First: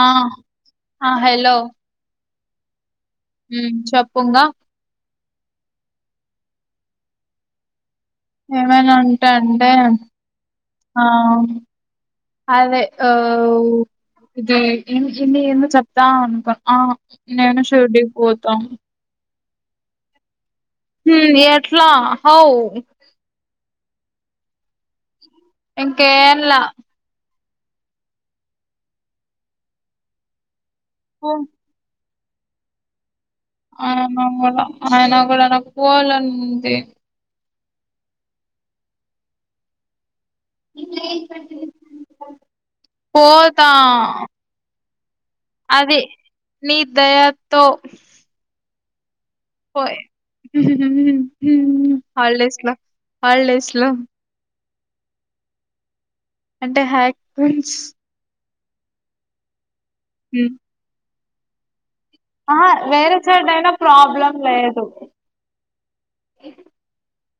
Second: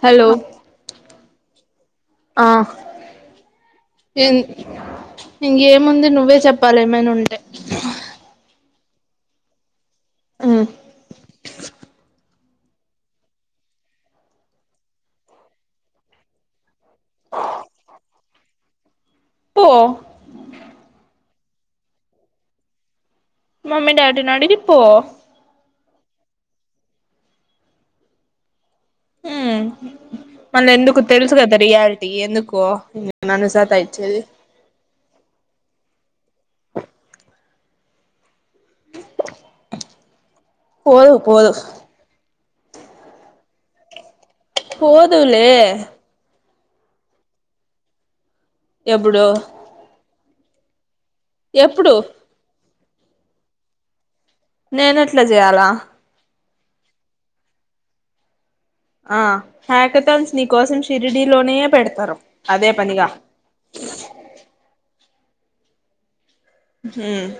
ఆ హలో ఆ హలో ఆ హ్ చెప్పుంగా ఇంగేముంది నువ్వే చెప్పాలె ఏమైనా ఉంటే. ఏమైనా ఉంటే అంటే ఆ అదే ఆ ఇది ఎం విషయం అని చెప్తా అనుకున్న ఆ నేను షిరిడీకి పోతా. పో ఉహ్ ఎట్లా హౌ? మమ్మీ డాడీ ని అడిగి పో కేరళ మళ్ళ ఎందుకు పో తెల్సు కద రియాల్ ఎందుకు నన్ను సతాఇచ్చేది అయినా గూడా అయినా కూడ నాకు పోల్లని ఉంది పోదు పోదు పోత్ తా పో దువులే ని దయతో ఎబ్బూడు పోయి ఎప్పుడు హమ్ హాల్డేస్ లో హల్డేస్ లో నేను ఎట్ల జెయాలా అంటే హ్యాక్తోన్స్ ఆ హ్యాకతోల్స్ నీ హ్మ్ కోసం షి షిరిడీలోనే పెడ్తారు ఆహా వేరే సైడ్ అయిన ప్రాబ్లం లేదు హమ్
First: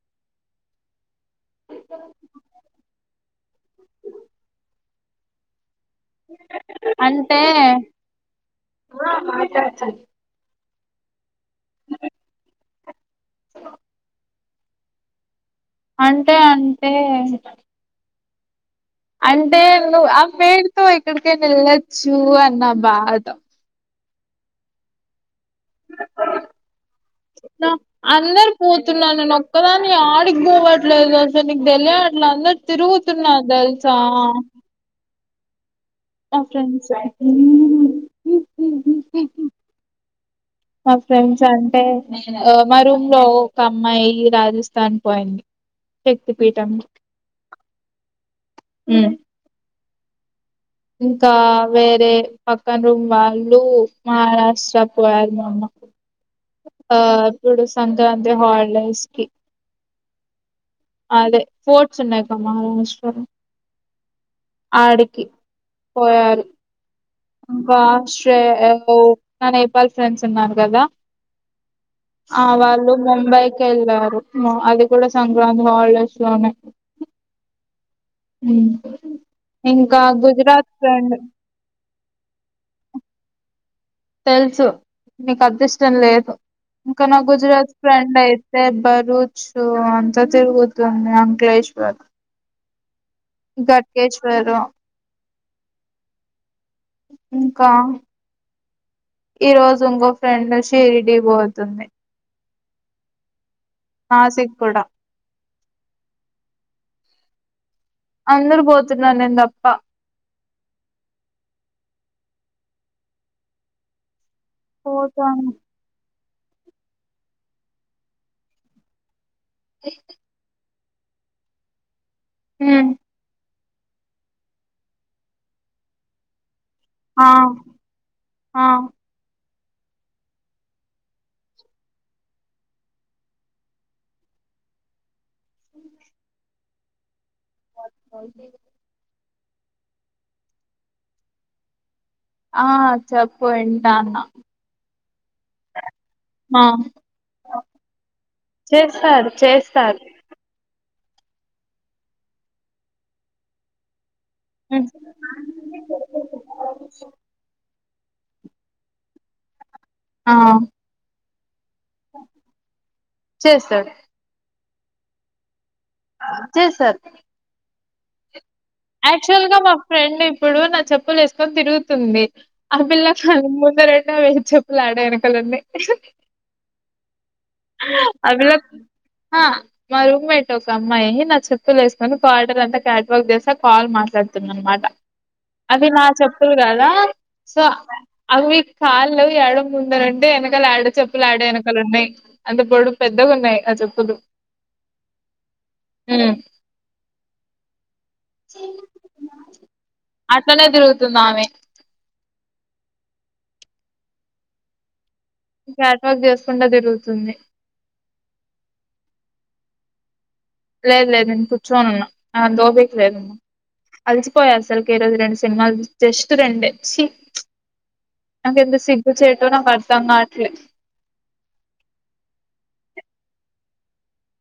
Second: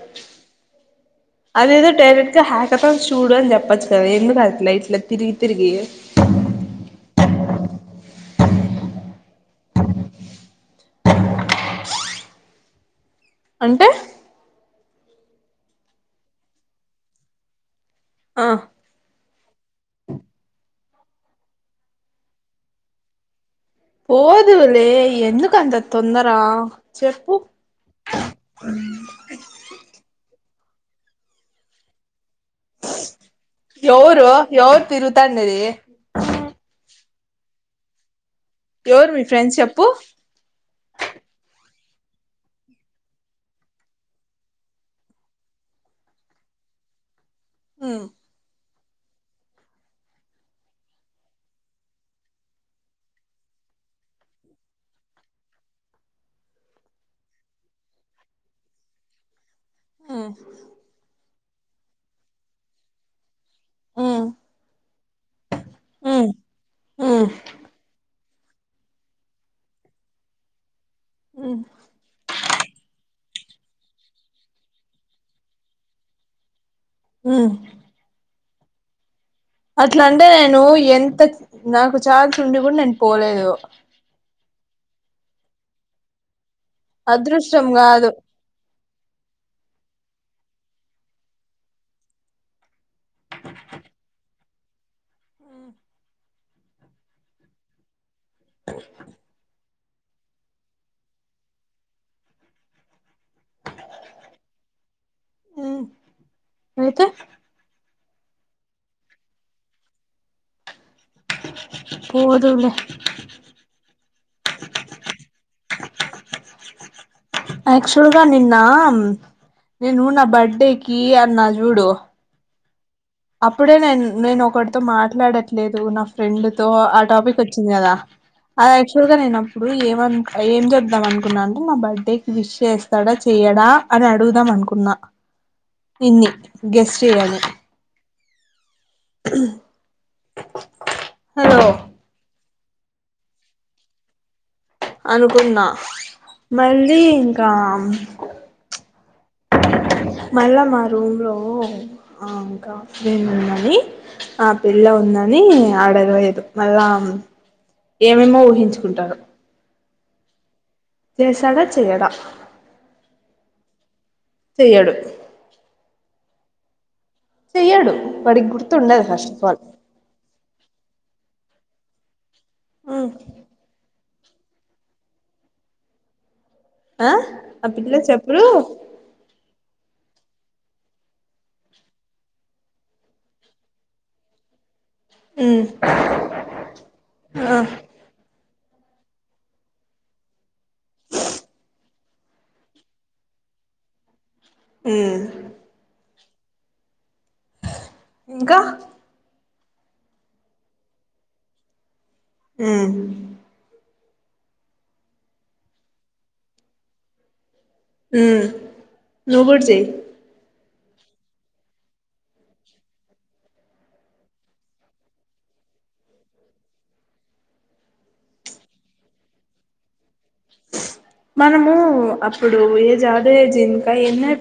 అదేదో డైరెక్ట్ గా హ్యాకతోన్స్ చూడు అని చెప్పచ్చు కదా ఎందుకట్ల ఇట్ల తిరిగి తిరిగి అంటే చేయచని అకాే అంటె అంటే అంటే ఆ అంటే నువ్ ఆ పేరుతో ఎక్కడికి అయిన వెళ్ళచ్చు అన్న బాధ పోదువు లే ఎందుకు అందరు పోతున్నారు నేను ఒక్కదాన్ని యాడికిపోవట్లే ట్లేదు అస్సలు నీకు తెలియట్లేదు తిరుగుతున్నారు తెల్సా తన్నది నా ఫ్రెండ్స్ ఎవరు మీ ఫ్రెండ్స్ చెప్పు మా ఫ్రెండ్స్ అంటే మా రూమ్ లో ఒక అమ్మాయి రాజస్థాన్ పోయింది శక్తి పీఠం హమ్ హ్మ్మ్ ఇంకా వేరే పక్కన రూమ్ వాళ్ళు మహారాష్ట్ర పోయారు మమ్మకు ఆ ఇప్పుడు సంక్రాంతి హాలిడేస్ కి హ అదే పోర్ట్స్ ఉన్నాయికు మేశ్వరం హ ఆడికి ఉమ్ పోయాారుకా ఒక నా నేపాల్ ఫ్రెండ్స్ ఉన్నారూ కదా హుమ్మ్ ఆ వాళ్ళు ముంబైకి వెళ్ళారు అది కూడా సంక్రాంతి హాలిడేస్ లోనే హ హ్మ్మ్ అట్లా అంటే నేను ఎంత నాకు ఛాన్స్ ఉండి కూడా నేను పోలేదు తెలుసు మీకు అంత ఇష్టం లేదు ఇంకా నా అదృష్టం గుజరాత్ కాదు ఫ్రెండ్ అయితే బ తచ్చు అంతా తిరుగుతుంది అంకలేేశ్వర్ గడ్కేశ్వర్ ఇంకా ఈ రోజు ఇంకో ఫ్రెండ్ షిరిడి పోతుంది నాసిక్ కూడా ఆ అయితే అందర పోతున్నారు నేను తప్ప పోదువులే పోతాను ఆక్చువల్గా నిన్న నేను నా బర్డేకి కీ అన్న జుడుో హ్మ్మ్ అప్పుడే నేను నేను ఒకటితో మాట్లాడట్లేదు నా ఫ్రెండ్ తో ఆ టాపిక్ వచ్చింది కదా ఆ అది యాక్చువల్ గా నేను ఇప్పుడు ఏమ ఏం చెప్దాం అనుకున్నా అంటే నా బర్త్డేకి విష్ చేస్తాడా చెయడా అని అడుగుదాం అనుకున్నా నిన్ని గెస్ట్ చేయ్యి అవు హలో ఆ చెప్పు ఎంటాన్నా అనుకున్నా మళ్ళీ ఇంకా చేస్తారు చేస్తారు మళ్ళా మ రూమ్ లో ఇంకా బేన్ ఉండాలి ఆ పిళ్ల ఉమ్. ఉందని ఆడర్ వయదు మళ్ళా ఏమేమో ఊహించుకుంటారు ఆ చేసడ చేస్తాడు చేయడు జీ సార్ తీయడు వాడికి గుర్తు యాక్చువల్ గా మా ఫ్రెండ్ ఇప్పుడు నా చెప్ప్ కులు వేసుకొని తిరుగుతుంది ఆ పిల్లా కా ముందరెం వే చెప్పులు లాడే వెనకాలనాయి ఆ ఆ పిల్ల చెప్పులు ఆ! మా రూమ్మేట్ ఒక అమ్మాయి నా చెప్పులు వేసుకుని కాలిడార్ అంతా క్యాట్ వర్క్ చేసా కాల్ మాట్లాడుతుంన్న మాట అది ఆ నా చెప్పులు కదా సో అవి కాళ్ళ ఎద్దంగునంటే వెనకలు ఆడ చెప్పులు ఆడ వెనకలు ఉన్నాయి అంత పొడుగు పెద్దగా ఉన్నాయి ఆ చెప్పులు హమ్ హమ్ ఇంకా అట్లనే తిరుగుతుందమె హ్మ్మ్ క్యాట్ వాక్ చేసుకుంట తిరుగుతుంది ఉ నువ్వుకూడా చేయ్ లేదు లేదు నేను కూర్చోని ఉన్నా నాకు అంత ఓపిక లేదమ్మ అలిసిపోయా అసలుకి రోజుకి రెండు సినిమా జస్ట్ రెండే చ్చి నాక ఎంత సిగ్గు చేటో నాకు అర్థంగ్ మనము అప్పుడు ఏ జాదయ జిన్ క్క ఎన్ని అయి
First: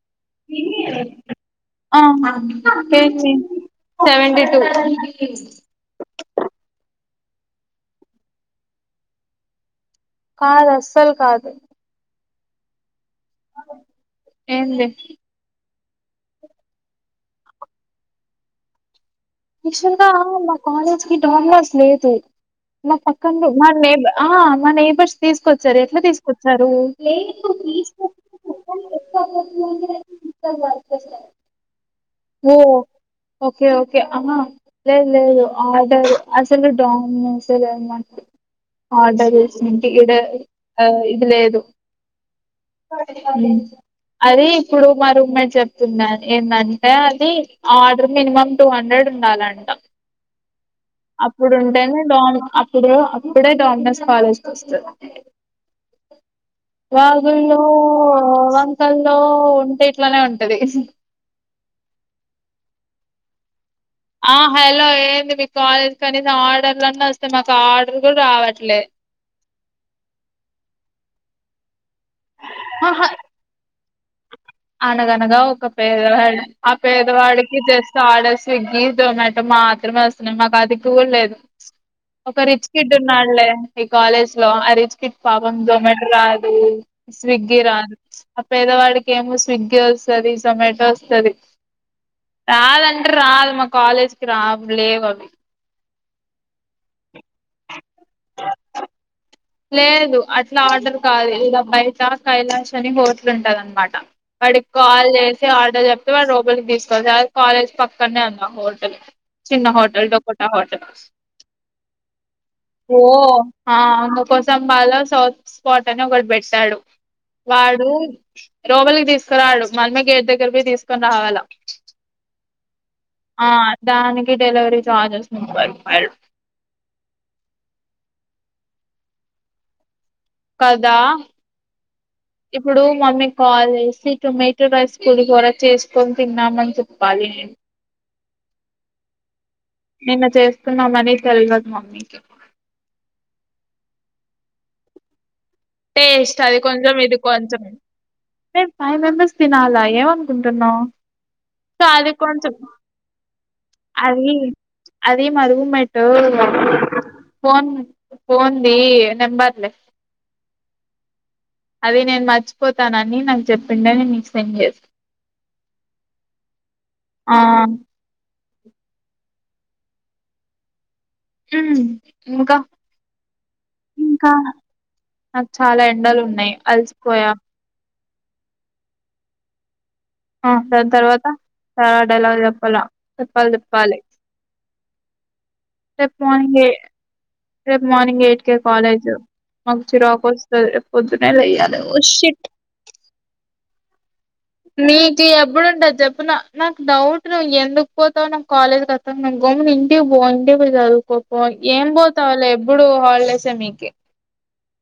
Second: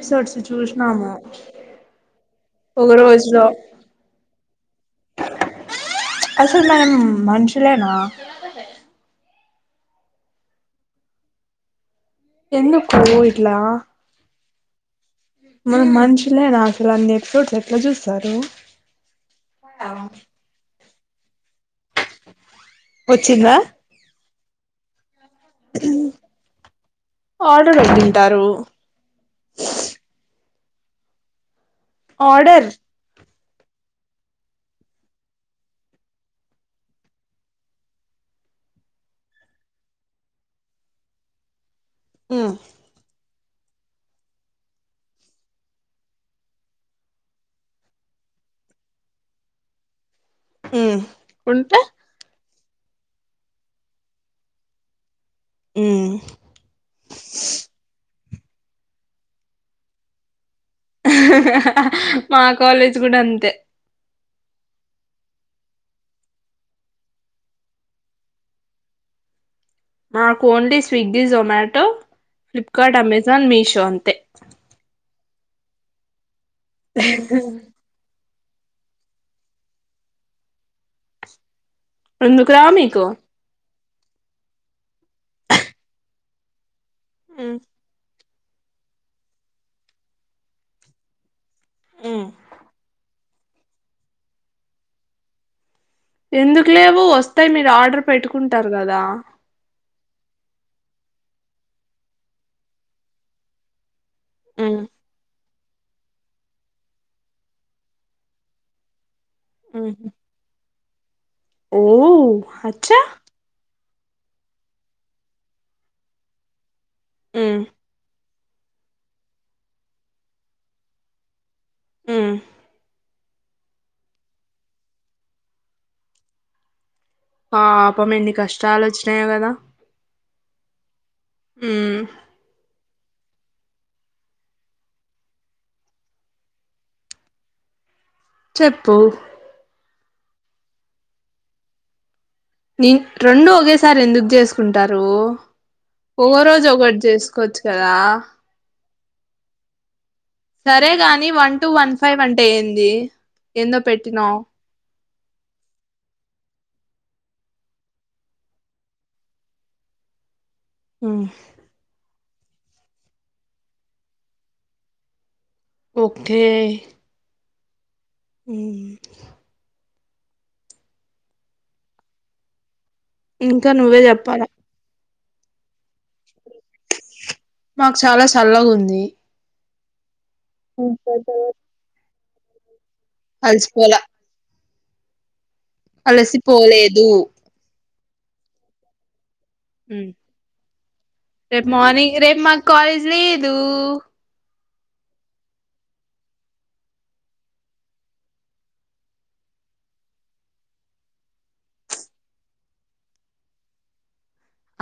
ఆహా ఒక డెన్వీ రోజులో సెవెంటీ టూ అసలు మనం మనుషులేనా కాదు అస్సల్ కాదు ఎందుక్ కో ఇట్లా ఏం లే మనం మనుషులేనా అసలు అన్ని ఎపిసోడ్స్ ఎట్లా చూస్తారు యాక్చువల్ గా మా కాలేజ్ హి డోంట్ క్నౌస్ స్నేహితు నా పక్కన వచ్చిందా నా నేబ్ ఆ మన నైబర్స్ తీసుకొచ్చారు ఎట్లా తీసుకొచ్చారు ఆర్డర్ వదింటారు చలా చాలే ఆర్డర్ ఓకే ఓకే అహ లేదు లేదు ఆర్డర్ అసలు డామినోస్ ఎ లేదు మనకి ఆర్డర్ చేసింటే ఇడ ఇది లేదు ఉ అది ఇప్పుడు మా రూం మేట్ చెప్తున్నాది ఏట్లని అంటే అది ఆర్డర్ మినిమం టూ హండ్రెడ్ ఉండాలంట ఉమ్ ఉంటే అప్పుడుంటేనే లోనప్ ఇప్పుడు అప్పుడే డామినస్ కాలేజ్కి వస్తది ఉమ్ గగును క వంకల్లో ఉంటే ఇట్లనే ఉంటది హ హ మా కాలేజ్ కూడా అంతే ఆ హలో ఏంది మీకు కాల్ కనీసం ఆర్డర్లు అన్న వస్తాయి. మాకు ఆర్డర్ కూడా రావట్లే మాకు only Swiggy Zomato Flipkart Amazon Meesho అన్ తే అనగనగ ఒక పేద పెద్ ఆ పేదవాడికి జస్ట్ ఆడేస్ స్విగ్గీ జొమాటో మాత్రమే వస్తున్నాయి. మాకు అది కూడ లేదు. ఒక ఎందుకురా రిచ్ కిడ్ మీకు ఉన్నా అంటే మీ కాలేజ్ లో అ రిచ్ కిడ్ కి పాపం జొమాటో రాదు స్విగ్గి రాదు పేదవాడికి ఏమో స్ స్విగ్గి వస్తది జొమటో వస్తది కాదంటర్ సాల్ మా కాలేజ్కి రా లేవు అవి ఎందుకు లేవు వస్తాయి మీరు ఆర్డర్ పెట్టుకుంటారు కదా లేదు అట్లా ఆర్డర్ కాదు ఇలా బయట కైలాష్ అని హోటల్ ఉంటాది అనమాట వాడికి కాల్ చేసి ఆర్డర్ చెప్తే వాళ్ళు లోపలికి తీసుకోవాలి అది కాలేజ్ పక్కనే హోటల్ చిన్న హోటల్ డకోటా హోటల్ ఓ అచ్చా ఓహో ఆ అవును కోసం బాలో సౌత్ స్పాట్ అని ఒకటి పెట్టారు వాడు లోపలికి తీసుకురాడు మనమే గేట్ దగ్గరకి పొయ్యి తీసుకొని రావాలా ఆ దానికి డెలివరీ చార్జెస్ ముప్పై రూపాయలు పాపం ఎన్ని కష్టాలు వచ్చినాయో కదా కదా ఊ ఇప్పుడు మమ్మీ కాల్ చేేసి టొమాటో రైస్ పులిహోర చేసుకొని తిన్నామని చెప్పాలి. చెప్పు నిన్న చేస్తున్నామని తెల్వదు మమ్మీకి నీ రెండు ఒకేసారి ఎందుకు చేసుకుంటారు టేస్ట్ ఒగో అది రోజు కొంచెం ఒకటి ఇది కొంచెం చేసుకోవచ్చు కదా నేను ఫైవ్ మెంబర్స్ తినాలా ఏమనుకుంటున్నావ్ సరే గాని వన్ టూ సో వన్ అది ఫైవ్ అంటే కొంచెం ఏంది ఏందో అది పెట్టినావ్ అది మా రూమ్ మెట్టు ఫోన్ ఫోన్ ది నెంబర్లే అదే నేను మ మర్చిపోతానని నాకు చెప్పిండ నేను నీకు సెండ్ చేసా ఓకే ఆ ఉ ఉ ఇంకా ఇంకా నువ్వే ఇంకా చెప్పాల నాకు చాలా ఎండలు ఉన్నాయి అలసిపోయా మాకు చాలా సల్లగా ఉంది ఆ దాని తర్వాత ఎలా చెప్పలా చెప్పాలి అలసిపోల చెప్పాలి రేపు మార్నింగ్ ఏ అలసిపోలేదు రేపు మార్నింగ్ ఎయిట్ కే కాలేజు మాకు చిరాకు వస్తది పొద్దునే రేపు లేయ్యాలి వో మార్నింగ్ రేపు షట్ మాకు కాలేజ్ లేదు మీకి ఎప్పుడుంటది చెప్పు నా నాకు డౌట్ నువ్వు ఎందుకు పోతావో నాకు కాలేజ్ కి అర్థం కాదు గమ్మున ఇంటికి పో ఇంటికి పొయ్యి చదువుకోపో ఏం పోతావ్ లే ఎప్పుడు హాలిడేసే మీకీ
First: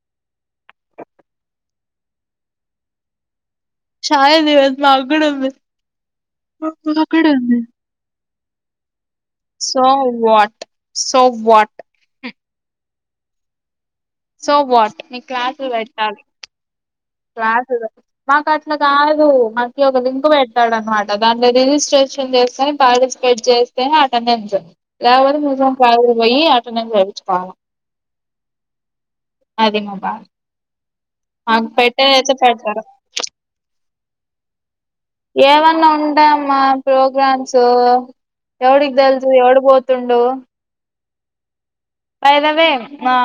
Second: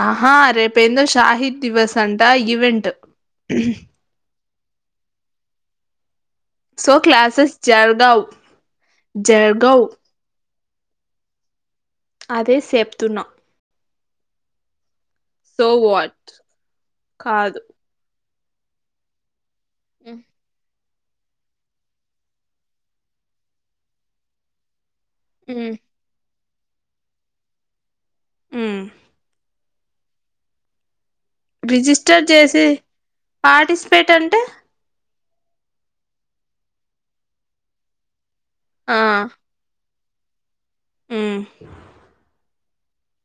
ఆహా రేపు ఏందో షాహిద్ దివస్ అంట ఈవెంట్ షాహిద్ దివస్ మాగ్గూడ్ వుంది సో క్లాసెస్ జరగావ్ సో వాట్ సో వాట్ అదే సేపుతున్నా సో వాట్ మీకి క్లాసులు పెట్టాలి వాట్ కాదు క్లాసులు మాకు అట్లా కాదు, మాక్ ది ఒక లింక్ పెట్టాడన్నమాట. మరి దాంట్లో రిజిస్ట్రేషన్ చేస్తేనే, పార్టిసిపేట్ చేస్తేనే అటెండెన్స్. [unintelligible] తినేకి జేపిచ్చుకోవల్ల ఉ అదే మా బాద రిజిస్టర్ చేసి పార్టీస్ పేట అంటే ఏమన్నా ఉంటయా అమ్మ ప్రోగ్రామ్స్? ఎవడిగ్ దేల్సు? ఎవడు పోత్ తుండు ఉమ్ బై ద వే, మా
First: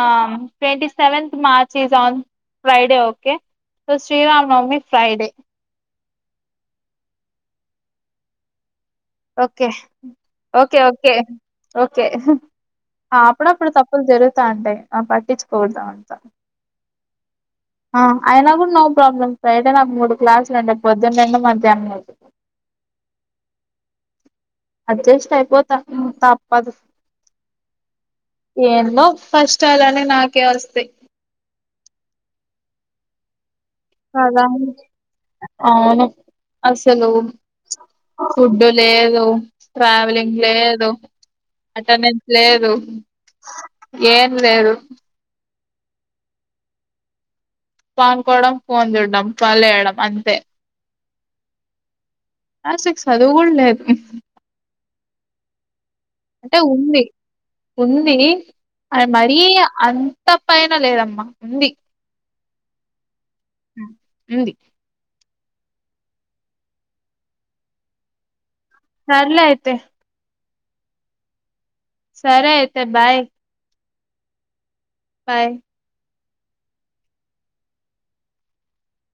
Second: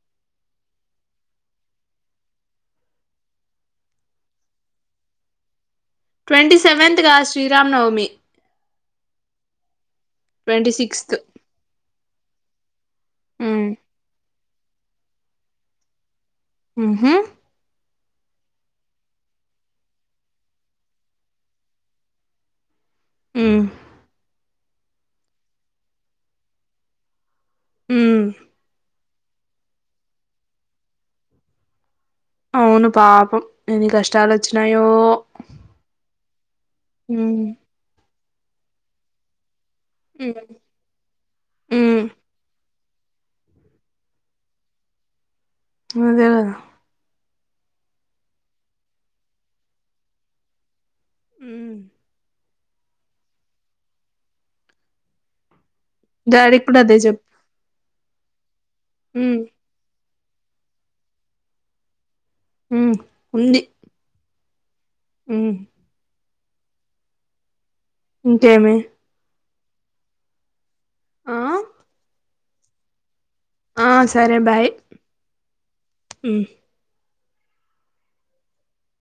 twenty seventh March is on Friday okay. So Sriram Navami Friday. Twenty seventh కాద్ Sriram Navami. Okay. Twenty okay, sixth okay. Okay ఆ, మ్ అప్పుడప్పుడు తప్పులు జరగు త ఉంటయి, ఆ పట్టిించుకోవద్ద అంత. ఉమ్ హు? ఆ, అయినా గుడ నో ప్రాబ్లమ్, ఫ్రైడే నాకు మూడు క్లాసులు ఉండయి, పొందున్నుండి మధ్యాహ్నం వరకు. ఉమ్ అడ్జస్ట్ అయిపోతా ఉమ్ తప్పదు, మ్ ఏందో కష్టాలన్ని నాకే వస్తయి. అవును పాపమ్. కదా, అవును. అసలు మ్ ఫుడ్డు లేదు. ట్రావెలింగ్ లేదు, మ్ అటెండెన్స్ లేదు. ఎమ్ లేదు. అదే గదా. పన్కోడం, ఫోన్ చూడ్డం, ఫాల్లేయడం అంతే. ఉమ్ ఆ సిస్ అది గూడ లేదు. డాడీక్కుడా అదే జెప్ ఉందీ. టాయ్ మరీ అన్ తప్పైన లేదమ్మా, ఉంది. ఉమ్ ఉంది. ఉంది మ్మ్ మ్మ్ సర్లే అయిత్ తె ఆ సరె అయితే, బాయ్. ఆ సరె, బాయ్. బాయ్. ఉమ్